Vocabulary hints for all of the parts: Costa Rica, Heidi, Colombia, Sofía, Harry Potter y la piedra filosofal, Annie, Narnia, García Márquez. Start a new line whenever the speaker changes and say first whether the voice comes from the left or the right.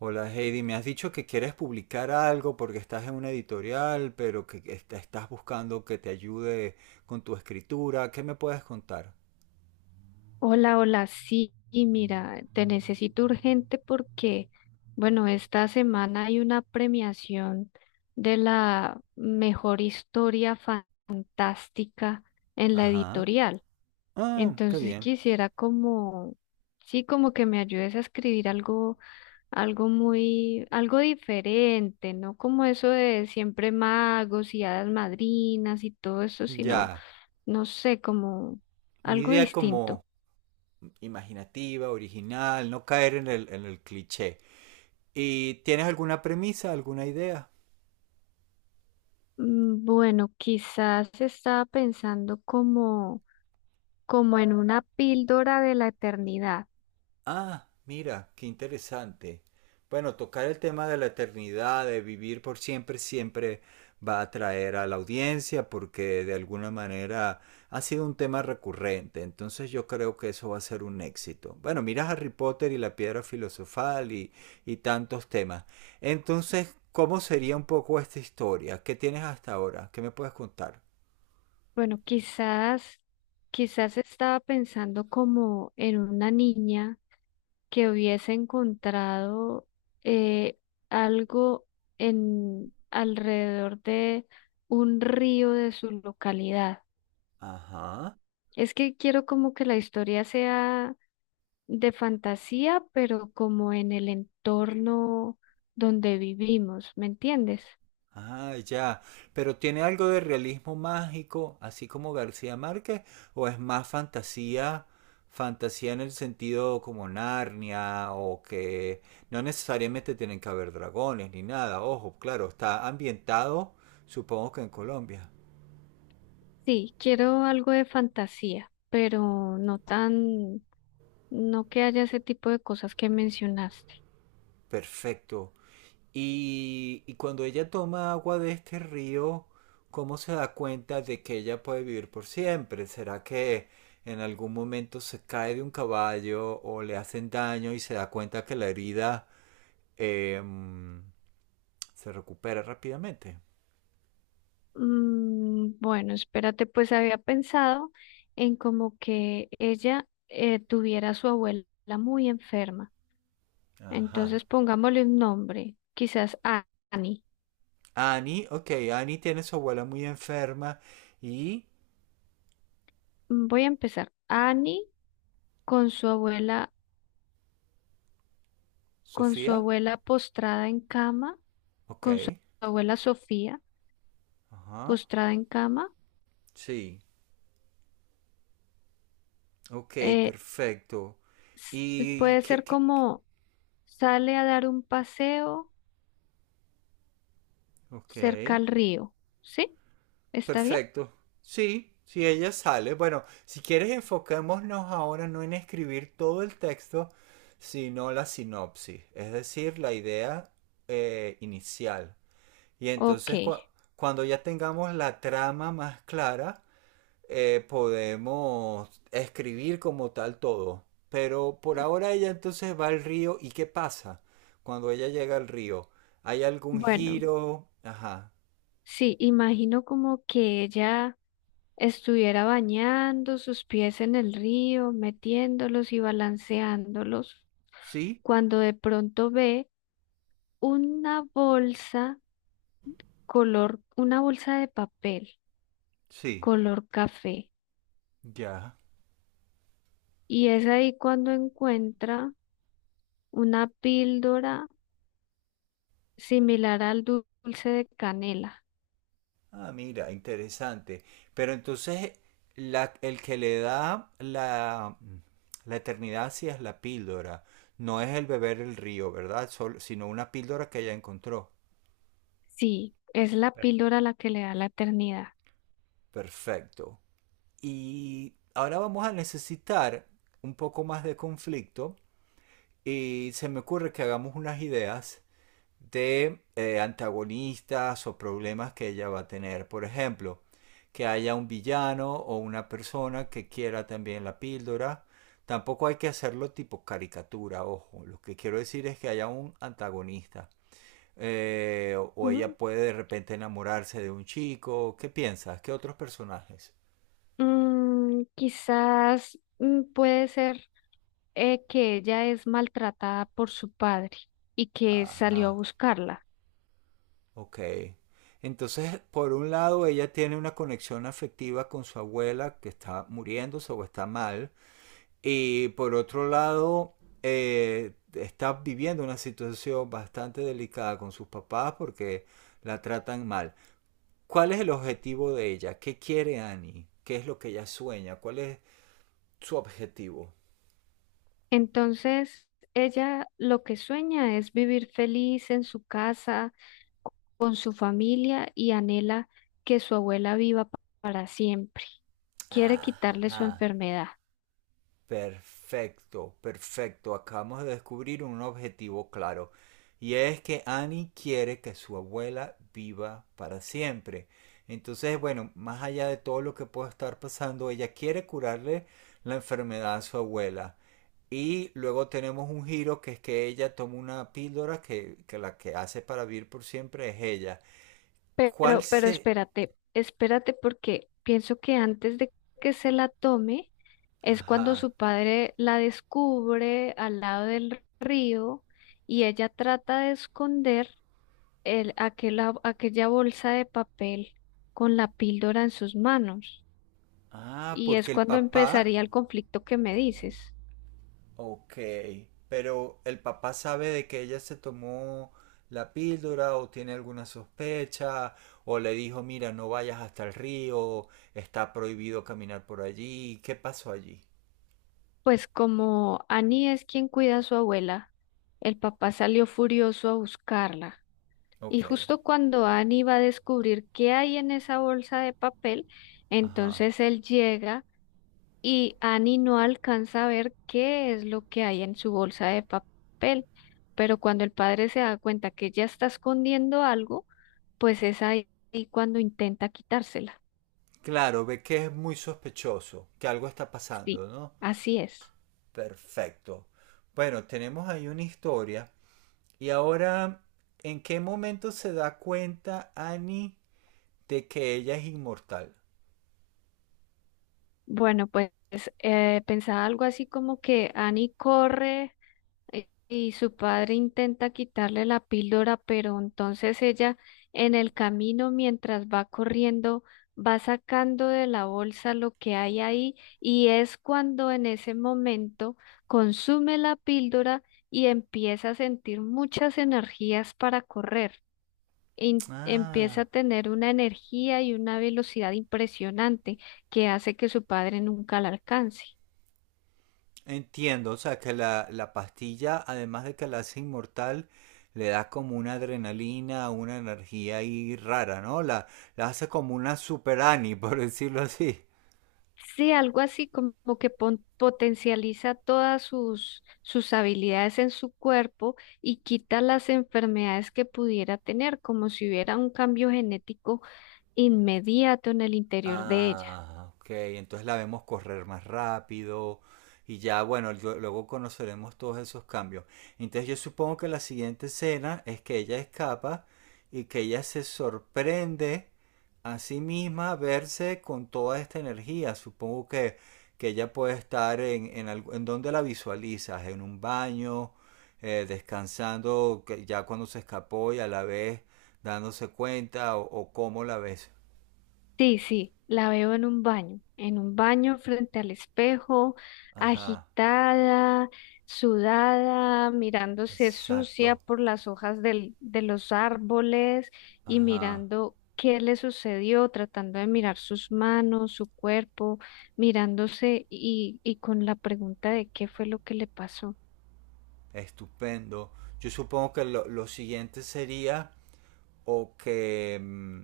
right: Hola Heidi, me has dicho que quieres publicar algo porque estás en una editorial, pero que estás buscando que te ayude con tu escritura. ¿Qué me puedes contar?
left: Hola, hola, sí, y mira, te necesito urgente porque, bueno, esta semana hay una premiación de la mejor historia fantástica en la
right: Ajá.
left: editorial.
right: Ah, qué
left: Entonces
right: bien.
left: quisiera como, sí, como que me ayudes a escribir algo, algo muy, algo diferente, no como eso de siempre magos y hadas madrinas y todo eso, sino,
right: Ya.
left: no sé, como
right: Una
left: algo
right: idea
left: distinto.
right: como imaginativa, original, no caer en el cliché. ¿Y tienes alguna premisa, alguna idea?
left: Bueno, quizás estaba pensando como, como en una píldora de la eternidad.
right: Ah, mira, qué interesante. Bueno, tocar el tema de la eternidad, de vivir por siempre, siempre va a atraer a la audiencia porque de alguna manera ha sido un tema recurrente. Entonces yo creo que eso va a ser un éxito. Bueno, mira Harry Potter y la piedra filosofal y tantos temas. Entonces, ¿cómo sería un poco esta historia? ¿Qué tienes hasta ahora? ¿Qué me puedes contar?
left: Bueno, quizás, quizás estaba pensando como en una niña que hubiese encontrado eh, algo en alrededor de un río de su localidad.
right: Ajá.
left: Es que quiero como que la historia sea de fantasía, pero como en el entorno donde vivimos, ¿me entiendes?
right: Ah, ya. Pero tiene algo de realismo mágico, así como García Márquez, o es más fantasía, fantasía en el sentido como Narnia, o que no necesariamente tienen que haber dragones ni nada. Ojo, claro, está ambientado, supongo que en Colombia.
left: Sí, quiero algo de fantasía, pero no tan, no que haya ese tipo de cosas que mencionaste.
right: Perfecto. Y cuando ella toma agua de este río, ¿cómo se da cuenta de que ella puede vivir por siempre? ¿Será que en algún momento se cae de un caballo o le hacen daño y se da cuenta que la herida em, se recupera rápidamente?
left: Bueno, espérate, pues había pensado en como que ella tuviera a su abuela muy enferma.
right: Ajá.
left: Entonces pongámosle un nombre, quizás Annie.
right: Annie, ok, Annie tiene a su abuela muy enferma y
left: Voy a empezar. Annie con su abuela con su
right: Sofía,
left: abuela postrada en cama,
right: ok,
left: con su abuela Sofía
right: ajá,
left: postrada en cama.
right: sí, ok,
left: eh,
right: perfecto. ¿Y
left: puede
right: qué,
left: ser
right: qué, qué?
left: como sale a dar un paseo
right: Ok.
left: cerca al río, ¿sí? ¿Está bien?
right: Perfecto. Sí, si ella sale. Bueno, si quieres enfocémonos ahora no en escribir todo el texto, sino la sinopsis, es decir, la idea inicial. Y
left: Ok,
right: entonces cuando ya tengamos la trama más clara, podemos escribir como tal todo. Pero por ahora ella entonces va al río y ¿qué pasa cuando ella llega al río? ¿Hay algún
left: bueno,
right: giro? Ajá.
left: sí, imagino como que ella estuviera bañando sus pies en el río, metiéndolos y balanceándolos,
right: ¿Sí?
left: cuando de pronto ve una bolsa color, una bolsa de papel,
right: Sí.
left: color café.
right: Ya.
left: Y es ahí cuando encuentra una píldora similar al dulce de canela.
right: Ah, mira, interesante. Pero entonces el que le da la eternidad sí es la píldora, no es el beber el río, ¿verdad? Sino una píldora que ella encontró.
left: Sí, es la píldora la que le da la eternidad.
right: Perfecto. Y ahora vamos a necesitar un poco más de conflicto y se me ocurre que hagamos unas ideas de antagonistas o problemas que ella va a tener. Por ejemplo, que haya un villano o una persona que quiera también la píldora. Tampoco hay que hacerlo tipo caricatura, ojo. Lo que quiero decir es que haya un antagonista. Ella
left: Ujú.
right: puede de repente enamorarse de un chico. ¿Qué piensas? ¿Qué otros personajes?
left: Quizás puede ser que ella es maltratada por su padre y que salió a
right: Ajá,
left: buscarla.
right: ok. Entonces, por un lado, ella tiene una conexión afectiva con su abuela que está muriéndose o está mal. Y por otro lado, está viviendo una situación bastante delicada con sus papás porque la tratan mal. ¿Cuál es el objetivo de ella? ¿Qué quiere Annie? ¿Qué es lo que ella sueña? ¿Cuál es su objetivo?
left: Entonces, ella lo que sueña es vivir feliz en su casa con su familia y anhela que su abuela viva para siempre. Quiere quitarle su
right: Ajá.
left: enfermedad.
right: Perfecto, perfecto. Acabamos de descubrir un objetivo claro. Y es que Annie quiere que su abuela viva para siempre. Entonces, bueno, más allá de todo lo que pueda estar pasando, ella quiere curarle la enfermedad a su abuela. Y luego tenemos un giro que es que ella toma una píldora que la que hace para vivir por siempre es ella. ¿Cuál
left: Pero
right: se...?
left: espérate, espérate porque pienso que antes de que se la tome es cuando
right: Ajá.
left: su padre la descubre al lado del río y ella trata de esconder el, aquella bolsa de papel con la píldora en sus manos.
right: Ah,
left: Y es
right: porque el
left: cuando
right: papá.
left: empezaría el conflicto que me dices.
right: Ok, pero ¿el papá sabe de que ella se tomó la píldora o tiene alguna sospecha o le dijo, mira, no vayas hasta el río, está prohibido caminar por allí? ¿Qué pasó allí?
left: Pues como Annie es quien cuida a su abuela, el papá salió furioso a buscarla. Y
right: Ok,
left: justo cuando Annie va a descubrir qué hay en esa bolsa de papel,
right: ajá.
left: entonces él llega y Annie no alcanza a ver qué es lo que hay en su bolsa de papel. Pero cuando el padre se da cuenta que ella está escondiendo algo, pues es ahí cuando intenta quitársela.
right: Claro, ve que es muy sospechoso, que algo está pasando,
left: Sí,
right: ¿no?
left: así es.
right: Perfecto. Bueno, tenemos ahí una historia. Y ahora, ¿en qué momento se da cuenta Annie de que ella es inmortal?
left: Bueno, pues pensaba algo así como que Annie corre, y su padre intenta quitarle la píldora, pero entonces ella en el camino mientras va corriendo va sacando de la bolsa lo que hay ahí y es cuando en ese momento consume la píldora y empieza a sentir muchas energías para correr, empieza a
right: Ah,
left: tener una energía y una velocidad impresionante que hace que su padre nunca la alcance.
right: entiendo, o sea, que la pastilla, además de que la hace inmortal, le da como una adrenalina, una energía ahí rara, ¿no? La hace como una super Annie, por decirlo así.
left: Sí, algo así como que potencializa todas sus, sus habilidades en su cuerpo y quita las enfermedades que pudiera tener, como si hubiera un cambio genético inmediato en el interior de ella.
right: Ah, ok. Entonces la vemos correr más rápido y ya, bueno, luego conoceremos todos esos cambios. Entonces yo supongo que la siguiente escena es que ella escapa y que ella se sorprende a sí misma verse con toda esta energía. Supongo que ella puede estar en donde la visualizas, en un baño, descansando que ya cuando se escapó y a la vez dándose cuenta o cómo la ves.
left: Sí, sí, la veo en un baño frente al espejo,
right: Ajá.
left: agitada, sudada, mirándose sucia
right: Exacto.
left: por las hojas de los árboles y
right: Ajá.
left: mirando qué le sucedió, tratando de mirar sus manos, su cuerpo, mirándose y con la pregunta de qué fue lo que le pasó.
right: Estupendo. Yo supongo que lo siguiente sería o que,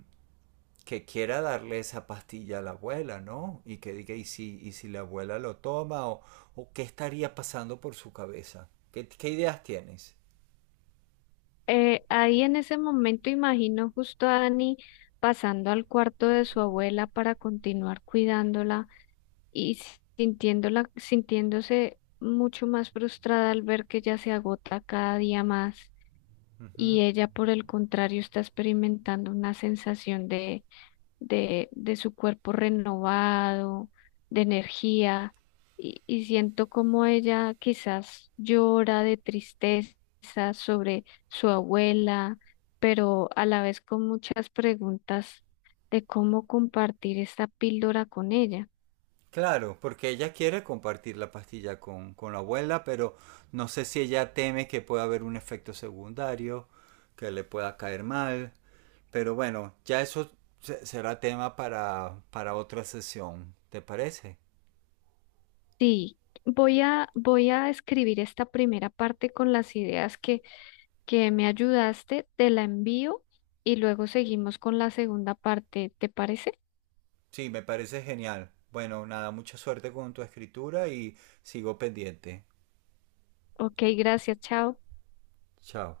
right: que quiera darle esa pastilla a la abuela, ¿no? Y que diga, y si la abuela lo toma? O qué estaría pasando por su cabeza? ¿Qué, qué ideas tienes?
left: Ahí en ese momento imagino justo a Dani pasando al cuarto de su abuela para continuar cuidándola y sintiéndola, sintiéndose mucho más frustrada al ver que ella se agota cada día más
right: Ujú.
left: y ella, por el contrario, está experimentando una sensación de su cuerpo renovado, de energía y siento como ella quizás llora de tristeza sobre su abuela, pero a la vez con muchas preguntas de cómo compartir esta píldora con ella.
right: Claro, porque ella quiere compartir la pastilla con la abuela, pero no sé si ella teme que pueda haber un efecto secundario, que le pueda caer mal. Pero bueno, ya eso será tema para otra sesión, ¿te parece?
left: Sí, voy a, voy a escribir esta primera parte con las ideas que me ayudaste, te la envío y luego seguimos con la segunda parte, ¿te parece?
right: Sí, me parece genial. Bueno, nada, mucha suerte con tu escritura y sigo pendiente.
left: Ok, gracias, chao.
right: Chao.